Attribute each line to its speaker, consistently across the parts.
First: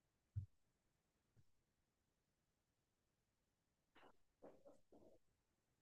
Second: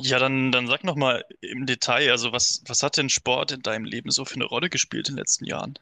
Speaker 1: Ja, dann sag noch mal im Detail, also was hat denn Sport in deinem Leben so für eine Rolle gespielt in den letzten Jahren?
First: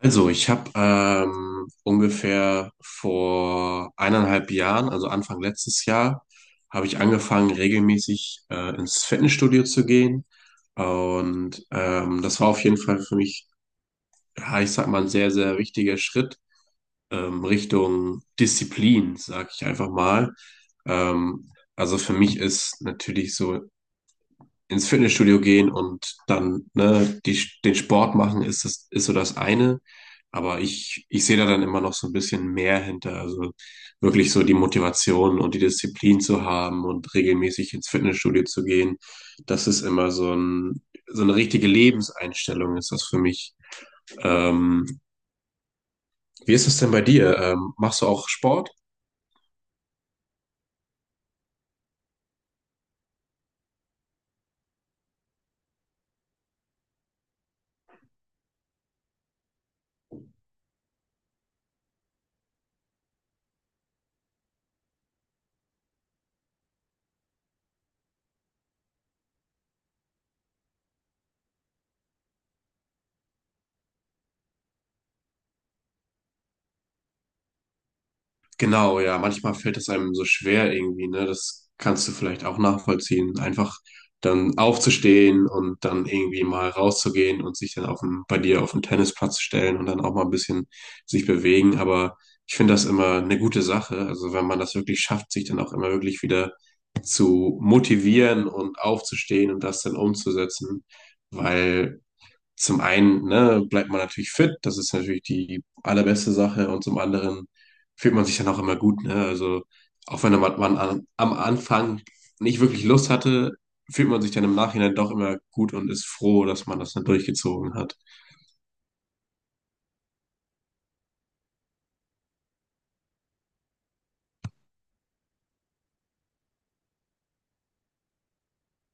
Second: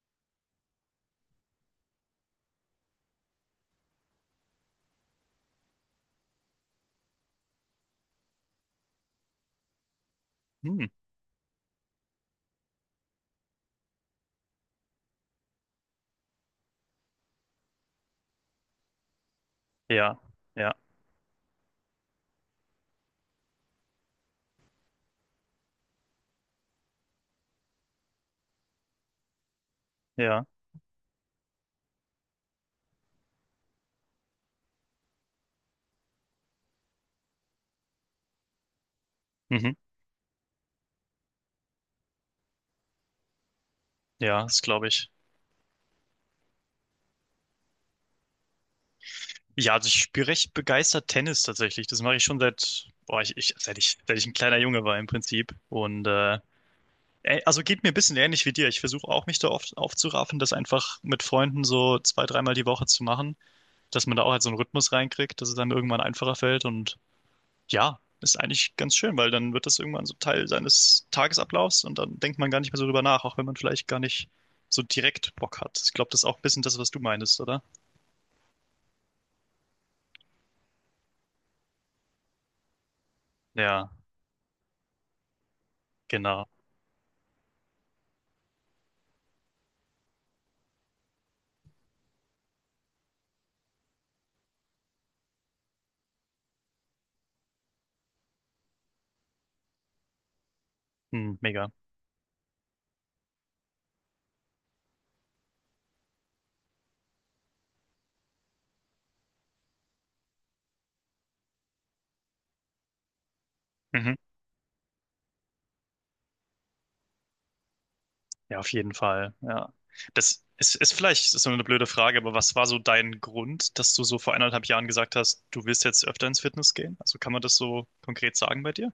Speaker 2: Also, ich habe ungefähr vor eineinhalb Jahren, also Anfang letztes Jahr, habe ich angefangen, regelmäßig ins Fitnessstudio zu gehen.
Speaker 1: Hm,
Speaker 2: Und das war auf jeden Fall für mich, ja, ich sag mal, ein sehr, sehr wichtiger Schritt Richtung Disziplin, sag ich einfach
Speaker 1: ja,
Speaker 2: mal.
Speaker 1: ja,
Speaker 2: Also für mich ist natürlich so ins Fitnessstudio gehen und dann ne, den Sport machen, ist so das eine.
Speaker 1: ja,
Speaker 2: Aber ich sehe da dann immer noch so ein bisschen mehr hinter. Also wirklich so die Motivation und die Disziplin zu haben und regelmäßig ins Fitnessstudio zu gehen. Das
Speaker 1: mhm,
Speaker 2: ist immer so, so eine richtige Lebenseinstellung, ist das für mich.
Speaker 1: ja, das
Speaker 2: Ähm,
Speaker 1: glaube ich.
Speaker 2: wie ist es denn bei dir? Machst du auch Sport?
Speaker 1: Ja, also ich spiele recht begeistert Tennis tatsächlich. Das mache ich schon seit, boah, seit ich ein kleiner Junge war im Prinzip. Und also geht mir ein bisschen ähnlich wie dir. Ich versuche auch mich da oft aufzuraffen, das einfach mit Freunden so zwei, dreimal die Woche zu machen, dass man da auch halt so einen Rhythmus reinkriegt, dass es dann irgendwann einfacher fällt und ja, ist eigentlich ganz schön, weil dann wird das irgendwann so Teil seines Tagesablaufs und dann denkt man gar nicht mehr so drüber nach, auch wenn man vielleicht gar nicht so direkt Bock hat. Ich glaube, das ist auch ein bisschen das, was du meinst, oder?
Speaker 2: Genau, ja, manchmal fällt es einem so schwer irgendwie, ne? Das kannst du vielleicht auch nachvollziehen. Einfach
Speaker 1: Ja,
Speaker 2: dann aufzustehen und dann irgendwie
Speaker 1: genau.
Speaker 2: mal rauszugehen und sich dann bei dir auf den Tennisplatz stellen und dann auch mal ein bisschen sich bewegen. Aber ich finde das immer eine gute Sache. Also wenn man das wirklich schafft, sich dann auch immer wirklich wieder zu motivieren und aufzustehen und das dann umzusetzen.
Speaker 1: Hm, mega.
Speaker 2: Weil zum einen, ne, bleibt man natürlich fit, das ist natürlich die allerbeste Sache und zum anderen fühlt man sich dann auch immer gut, ne? Also auch wenn man am Anfang nicht wirklich Lust hatte, fühlt
Speaker 1: Mhm.
Speaker 2: man sich dann im Nachhinein doch immer gut und ist froh, dass man das dann durchgezogen hat.
Speaker 1: Ja, auf jeden Fall. Ja. Das ist, ist vielleicht ist so eine blöde Frage, aber was war so dein Grund, dass du so vor 1,5 Jahren gesagt hast, du willst jetzt öfter ins Fitness gehen? Also kann man das so konkret sagen bei dir?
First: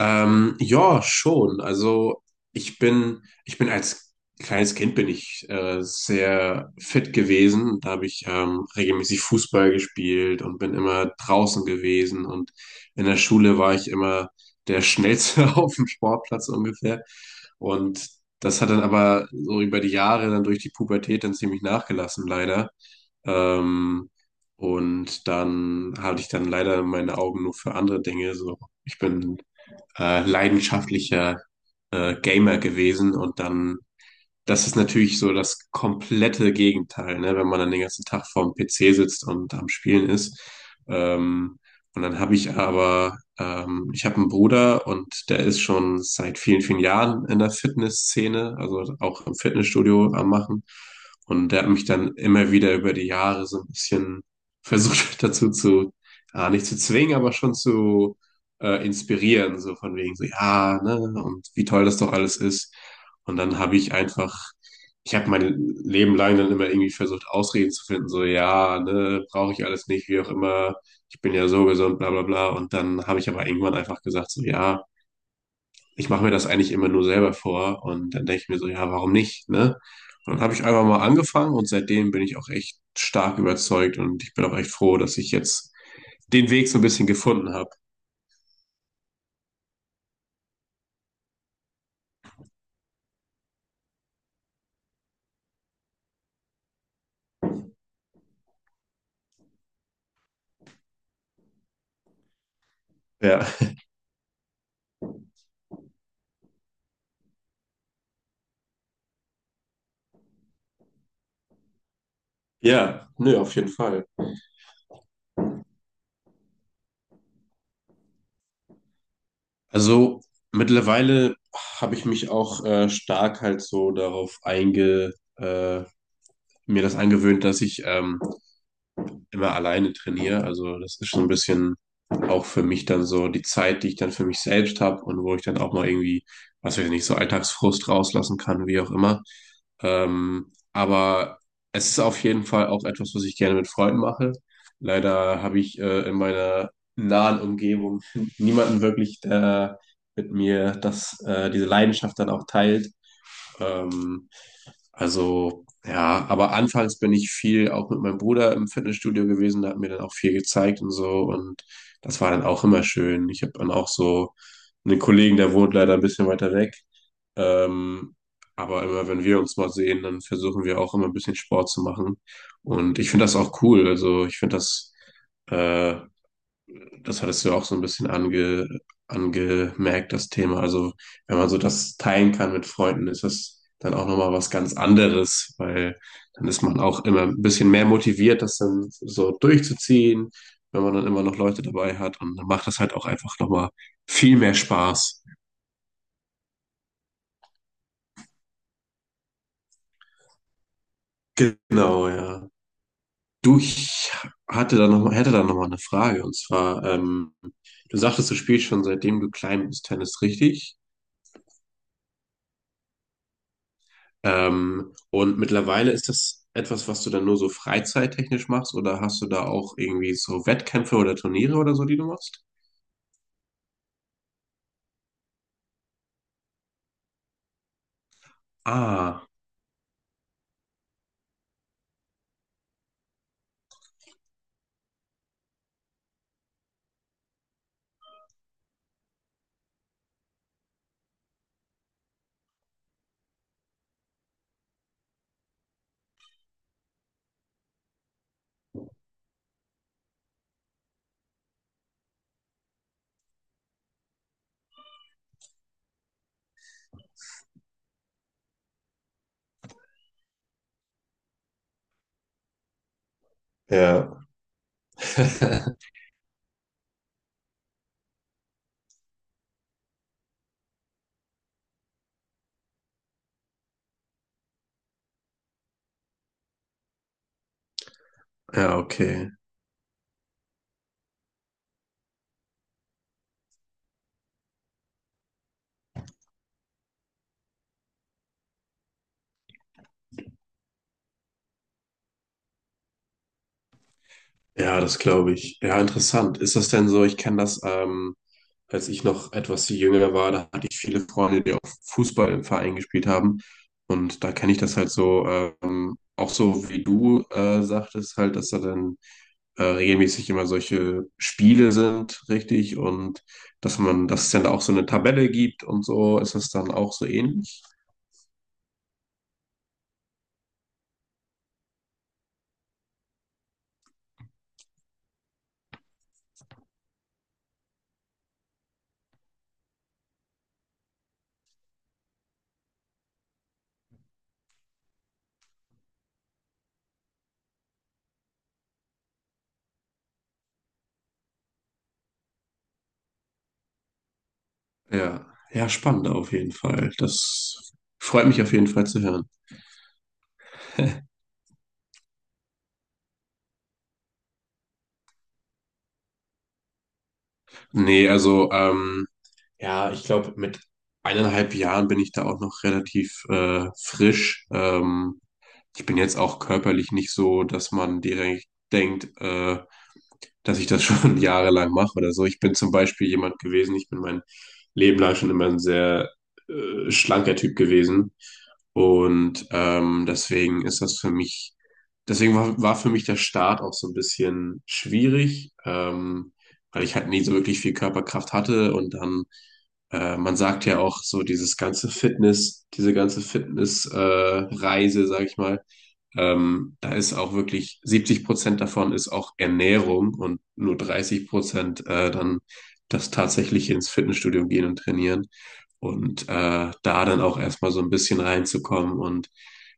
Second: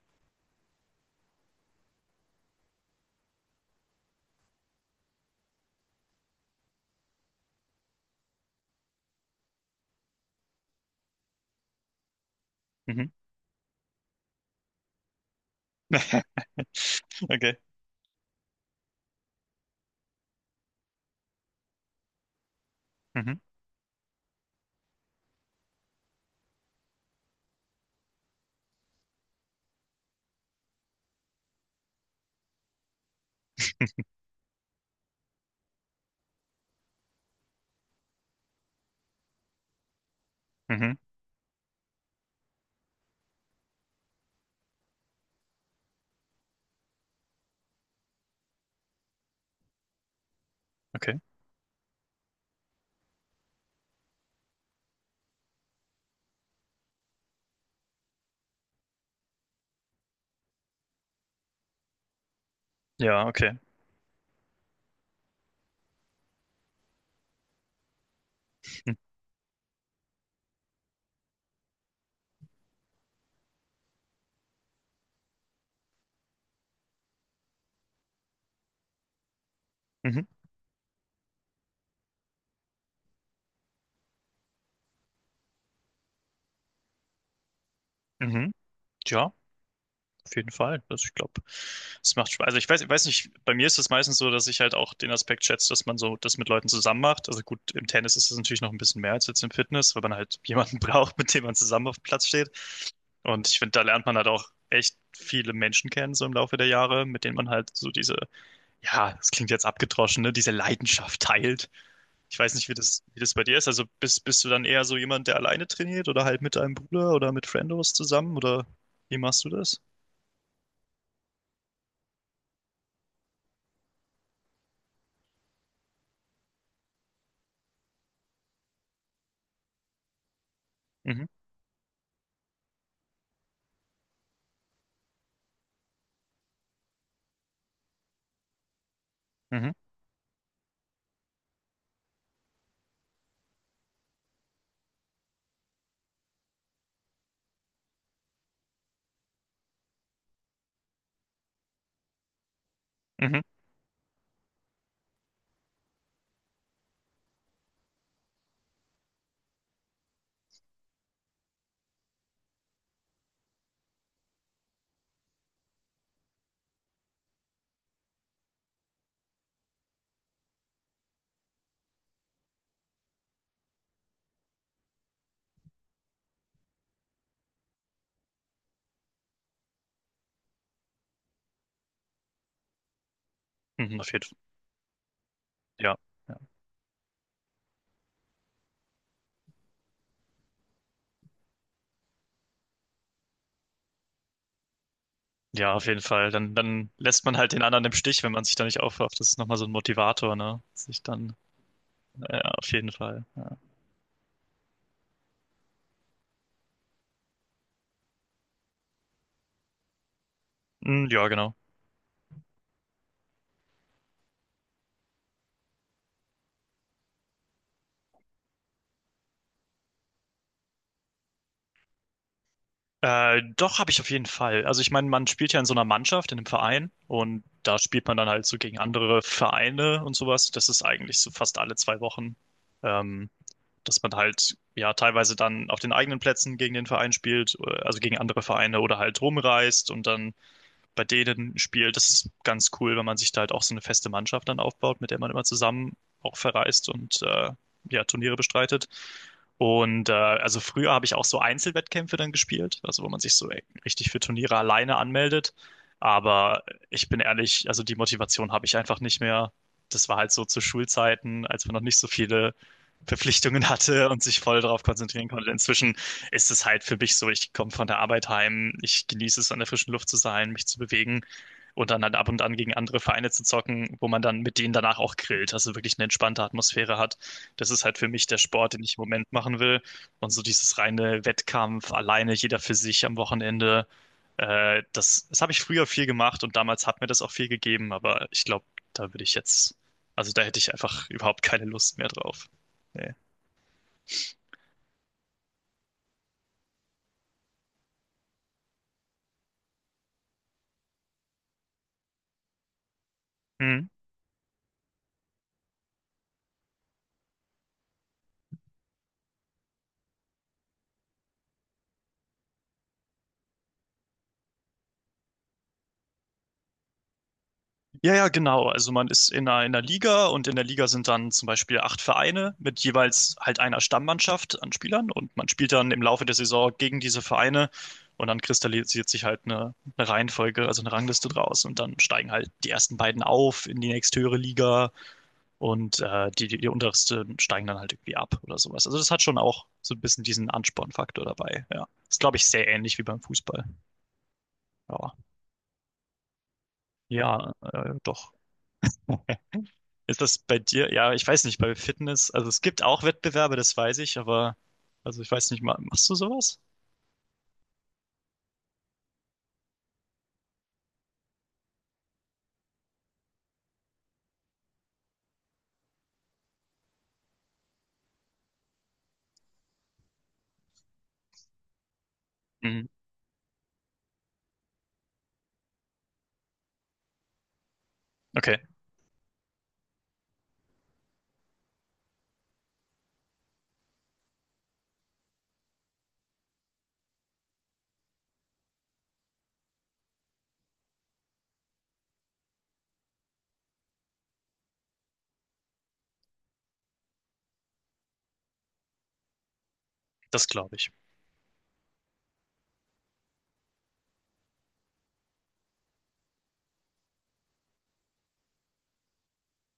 Speaker 2: Ja, schon. Also ich bin als kleines Kind bin ich sehr fit gewesen. Da habe ich regelmäßig Fußball gespielt und bin immer draußen gewesen. Und in
Speaker 1: Mhm.
Speaker 2: der Schule war ich immer der Schnellste auf dem Sportplatz ungefähr.
Speaker 1: Okay.
Speaker 2: Und das hat dann aber so über die Jahre dann durch die Pubertät dann ziemlich nachgelassen, leider.
Speaker 1: Mhm.
Speaker 2: Ähm, und dann hatte ich dann leider meine Augen nur für andere Dinge. So, ich bin leidenschaftlicher Gamer gewesen und dann das ist natürlich so das komplette Gegenteil, ne? Wenn man dann den ganzen Tag vorm PC sitzt und am Spielen ist.
Speaker 1: Mhm.
Speaker 2: Ähm, und dann habe ich aber, ich habe einen Bruder und der ist schon seit vielen, vielen Jahren in der Fitnessszene, also auch im Fitnessstudio am Machen.
Speaker 1: Okay.
Speaker 2: Und der hat mich dann immer wieder über die Jahre so ein bisschen versucht dazu zu, nicht zu zwingen, aber schon zu inspirieren, so von wegen so, ja, ne, und wie toll das doch alles ist.
Speaker 1: Ja,
Speaker 2: Und
Speaker 1: okay.
Speaker 2: dann habe ich einfach, ich habe mein Leben lang dann immer irgendwie versucht, Ausreden zu finden, so ja,
Speaker 1: Mhm.
Speaker 2: ne, brauche ich alles nicht, wie auch immer, ich bin ja so gesund, bla bla bla. Und dann habe ich aber irgendwann einfach gesagt, so ja, ich mache mir das eigentlich immer nur selber vor. Und dann denke ich mir so, ja, warum nicht, ne?
Speaker 1: Mhm.
Speaker 2: Und dann habe ich einfach mal angefangen und seitdem bin ich auch echt stark überzeugt und ich bin auch echt froh, dass ich jetzt den Weg so ein bisschen gefunden habe.
Speaker 1: Mhm. Ja, auf jeden Fall. Also ich glaube, es macht Spaß. Also ich weiß nicht, bei mir ist es meistens so, dass ich halt auch den Aspekt schätze, dass man so das mit Leuten zusammen macht. Also gut, im Tennis ist es natürlich noch ein bisschen mehr als jetzt im Fitness, weil man halt jemanden braucht, mit dem man zusammen auf dem Platz steht.
Speaker 2: Ja.
Speaker 1: Und ich finde, da lernt man halt auch echt viele Menschen kennen, so im Laufe der Jahre, mit denen man halt so diese, ja, das klingt jetzt abgedroschen, ne, diese Leidenschaft teilt. Ich weiß nicht, wie das,
Speaker 2: Ja,
Speaker 1: wie das
Speaker 2: nö,
Speaker 1: bei
Speaker 2: auf
Speaker 1: dir ist.
Speaker 2: jeden
Speaker 1: Also
Speaker 2: Fall.
Speaker 1: bist du dann eher so jemand, der alleine trainiert oder halt mit deinem Bruder oder mit Friendos zusammen oder wie machst du das?
Speaker 2: Also mittlerweile habe ich mich auch stark halt so mir das angewöhnt, dass ich immer alleine trainiere. Also das ist schon
Speaker 1: Mhm.
Speaker 2: ein bisschen auch für mich dann so die Zeit, die ich dann für mich selbst habe und wo ich dann auch mal irgendwie, was weiß ich nicht, so Alltagsfrust rauslassen kann, wie auch immer.
Speaker 1: Mhm.
Speaker 2: Aber es ist auf jeden Fall auch etwas, was ich gerne mit Freunden mache. Leider habe ich in meiner nahen Umgebung niemanden wirklich, der mit mir diese Leidenschaft dann auch teilt.
Speaker 1: Mhm.
Speaker 2: Ähm, also ja, aber anfangs bin ich viel auch mit meinem Bruder im Fitnessstudio gewesen, der hat mir dann auch viel gezeigt und so und das war dann auch immer schön. Ich habe dann auch so einen Kollegen, der wohnt leider ein bisschen weiter weg, ähm, aber immer wenn wir uns mal sehen, dann versuchen wir auch immer ein bisschen Sport zu machen und ich finde das auch cool. Also ich finde das äh, Das hattest du auch so ein bisschen angemerkt, das Thema. Also, wenn man so das teilen kann mit Freunden, ist das dann
Speaker 1: Mhm.
Speaker 2: auch
Speaker 1: Auf jeden
Speaker 2: nochmal
Speaker 1: Fall.
Speaker 2: was ganz anderes,
Speaker 1: Ja.
Speaker 2: weil
Speaker 1: Ja,
Speaker 2: dann ist man auch immer ein bisschen mehr motiviert, das dann so durchzuziehen, wenn man dann immer noch Leute dabei hat. Und dann macht das halt auch einfach nochmal viel mehr Spaß.
Speaker 1: ja, auf jeden Fall. Dann lässt man halt den anderen im Stich, wenn man sich da nicht aufrafft. Das ist nochmal so ein Motivator, ne? Sich dann,
Speaker 2: Genau,
Speaker 1: ja,
Speaker 2: ja.
Speaker 1: auf jeden Fall. Ja,
Speaker 2: Du, ich hatte da noch mal, hätte da nochmal eine Frage. Und zwar, du sagtest, du spielst schon seitdem du klein bist Tennis, richtig?
Speaker 1: mm, ja genau.
Speaker 2: Und mittlerweile ist das etwas, was du dann nur so freizeittechnisch machst oder hast du da auch irgendwie so Wettkämpfe oder Turniere oder so, die du machst?
Speaker 1: Doch, habe ich auf jeden Fall. Also ich meine, man spielt ja in so einer Mannschaft, in einem Verein und da spielt man dann halt so gegen andere
Speaker 2: Ah,
Speaker 1: Vereine und sowas. Das ist eigentlich so fast alle 2 Wochen, ähm, dass man halt ja teilweise dann auf den eigenen Plätzen gegen den Verein spielt, also gegen andere Vereine oder halt rumreist und dann bei denen spielt. Das ist ganz cool, wenn man sich da halt auch so eine feste Mannschaft dann aufbaut, mit der man immer zusammen auch verreist und ja, Turniere bestreitet. Und also früher habe ich auch so Einzelwettkämpfe dann gespielt, also wo man sich so richtig für Turniere alleine anmeldet. Aber ich bin ehrlich, also die Motivation habe ich einfach nicht mehr. Das war halt so zu Schulzeiten, als man noch nicht so viele Verpflichtungen hatte
Speaker 2: ja.
Speaker 1: und sich voll darauf konzentrieren konnte. Inzwischen ist es halt für mich so, ich komme von der Arbeit heim, ich genieße es, an der frischen Luft zu sein, mich zu bewegen und dann halt ab und an gegen andere Vereine zu zocken, wo man dann mit denen danach auch grillt, also wirklich eine entspannte Atmosphäre hat. Das ist halt für mich der Sport,
Speaker 2: Ja,
Speaker 1: den ich im
Speaker 2: okay.
Speaker 1: Moment machen will. Und so dieses reine Wettkampf, alleine, jeder für sich am Wochenende, das habe ich früher viel gemacht und damals hat mir das auch viel gegeben, aber ich glaube, da würde ich jetzt, also da hätte ich einfach überhaupt keine Lust mehr drauf. Nee.
Speaker 2: Ja, das glaube ich. Ja, interessant. Ist das denn so? Ich kenne das, als ich noch etwas jünger war, da hatte ich viele Freunde, die auch Fußball im Verein gespielt haben.
Speaker 1: Hm.
Speaker 2: Und da kenne ich das halt so, auch so wie du sagtest, halt, dass da dann regelmäßig immer solche Spiele sind, richtig? Und dass es dann auch so eine Tabelle gibt und so, ist das dann auch so ähnlich?
Speaker 1: Ja, ja, genau. Also man ist in einer Liga und in der Liga sind dann zum Beispiel acht Vereine mit jeweils halt einer Stammmannschaft an Spielern und man spielt dann im Laufe der Saison gegen diese Vereine und dann kristallisiert sich halt eine Reihenfolge, also eine Rangliste draus und dann steigen halt die ersten beiden auf in die nächsthöhere Liga und die untersten steigen dann halt irgendwie ab oder sowas. Also das hat schon auch so ein bisschen diesen Anspornfaktor dabei. Ja, ist glaube ich sehr ähnlich wie beim Fußball. Ja,
Speaker 2: Ja, ja, spannend auf jeden Fall.
Speaker 1: ja,
Speaker 2: Das freut
Speaker 1: doch.
Speaker 2: mich auf jeden Fall zu hören.
Speaker 1: Ist das bei dir? Ja, ich weiß nicht, bei Fitness, also es gibt auch Wettbewerbe, das weiß ich, aber also ich weiß nicht, machst du sowas?
Speaker 2: Nee, also, ja, ich glaube, mit eineinhalb Jahren bin ich da auch noch relativ frisch. Ich bin jetzt auch körperlich nicht so, dass man direkt denkt, dass ich das schon jahrelang mache oder so. Ich bin zum
Speaker 1: Mhm.
Speaker 2: Beispiel jemand gewesen, ich bin mein Leben lang schon immer ein sehr schlanker Typ gewesen.
Speaker 1: Okay,
Speaker 2: Und deswegen ist das für mich, deswegen war für mich der Start auch so ein bisschen schwierig, weil ich halt nie so wirklich viel Körperkraft hatte. Und dann, man sagt ja auch so, diese ganze Fitness, Reise, sag ich mal, da ist auch wirklich 70% davon ist auch Ernährung und
Speaker 1: das glaube
Speaker 2: nur
Speaker 1: ich.
Speaker 2: 30% dann das tatsächliche ins Fitnessstudio gehen und trainieren. Und da dann auch erstmal so ein bisschen reinzukommen und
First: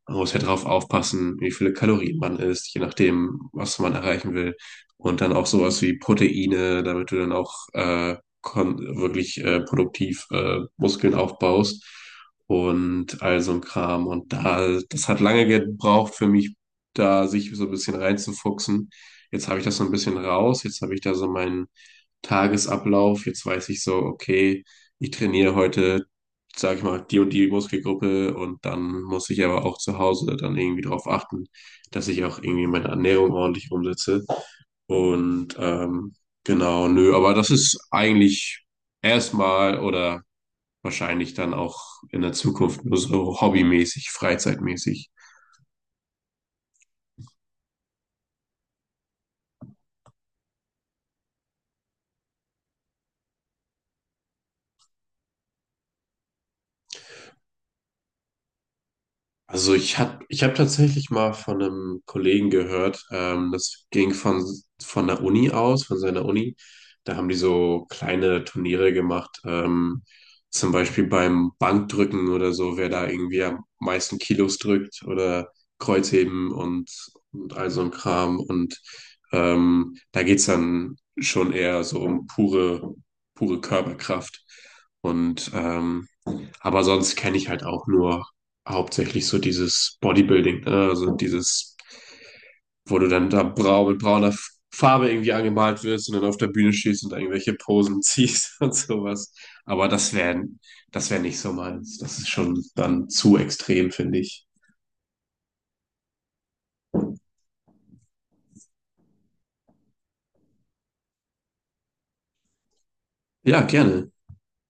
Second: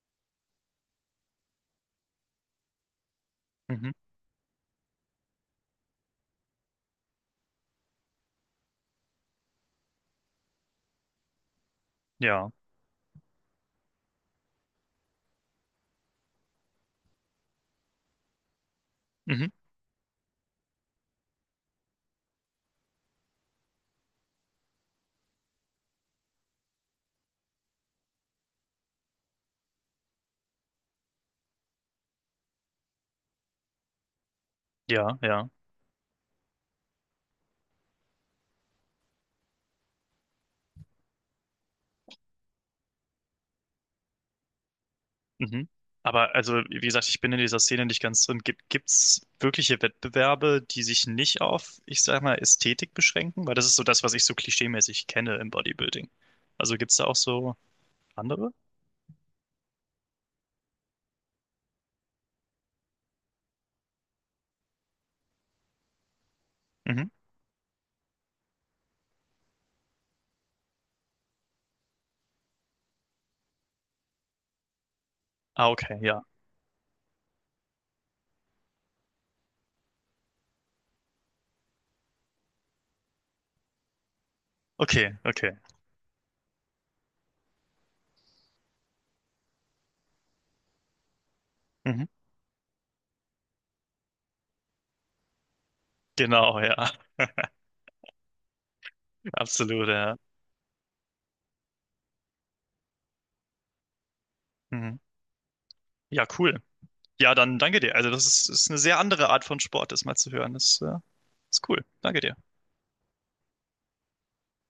Speaker 2: man muss ja drauf aufpassen, wie viele Kalorien man isst, je nachdem, was
Speaker 1: Mhm.
Speaker 2: man erreichen will. Und dann auch sowas wie Proteine, damit du dann auch wirklich produktiv Muskeln aufbaust
Speaker 1: Ja.
Speaker 2: und all so ein Kram. Und da, das hat lange gebraucht für mich, da sich so ein bisschen reinzufuchsen.
Speaker 1: Mhm.
Speaker 2: Jetzt habe ich das so ein bisschen raus, jetzt habe ich da so meinen Tagesablauf, jetzt weiß ich so, okay, ich trainiere heute, sage ich mal, die und die Muskelgruppe und dann muss ich aber auch zu Hause dann irgendwie darauf achten, dass ich auch irgendwie meine Ernährung ordentlich umsetze.
Speaker 1: Ja, ja.
Speaker 2: Und genau, nö, aber das ist eigentlich erstmal oder wahrscheinlich dann auch in der Zukunft nur so hobbymäßig, freizeitmäßig.
Speaker 1: Mhm. Aber also, wie gesagt, ich bin in dieser Szene nicht ganz drin. Gibt's wirkliche Wettbewerbe, die sich nicht auf, ich sag mal, Ästhetik beschränken? Weil das ist so das, was ich so klischeemäßig kenne im Bodybuilding. Also gibt's da auch so andere?
Speaker 2: Also ich hab tatsächlich mal von einem Kollegen gehört, das ging von der Uni aus, von seiner Uni.
Speaker 1: Mhm.
Speaker 2: Da haben die so kleine Turniere gemacht, zum Beispiel beim Bankdrücken oder so, wer da irgendwie am meisten Kilos drückt oder
Speaker 1: Ah, okay, ja.
Speaker 2: Kreuzheben und all so ein Kram. Und da geht's dann schon eher so um pure, pure Körperkraft.
Speaker 1: Okay, okay.
Speaker 2: Und aber sonst kenne ich halt auch nur hauptsächlich so dieses Bodybuilding, ne? Also dieses,
Speaker 1: Mhm.
Speaker 2: wo du dann da brau mit brauner Farbe irgendwie angemalt wirst und dann auf der
Speaker 1: Genau,
Speaker 2: Bühne
Speaker 1: ja.
Speaker 2: stehst und irgendwelche Posen ziehst und sowas.
Speaker 1: Absolut,
Speaker 2: Aber das
Speaker 1: ja.
Speaker 2: wäre, das wäre nicht so meins. Das ist schon dann zu extrem, finde ich.
Speaker 1: Mhm. Ja, cool. Ja, dann danke dir. Also das ist eine sehr andere Art von Sport, das mal zu hören. Das ist cool. Danke dir.
Speaker 2: Ja, gerne.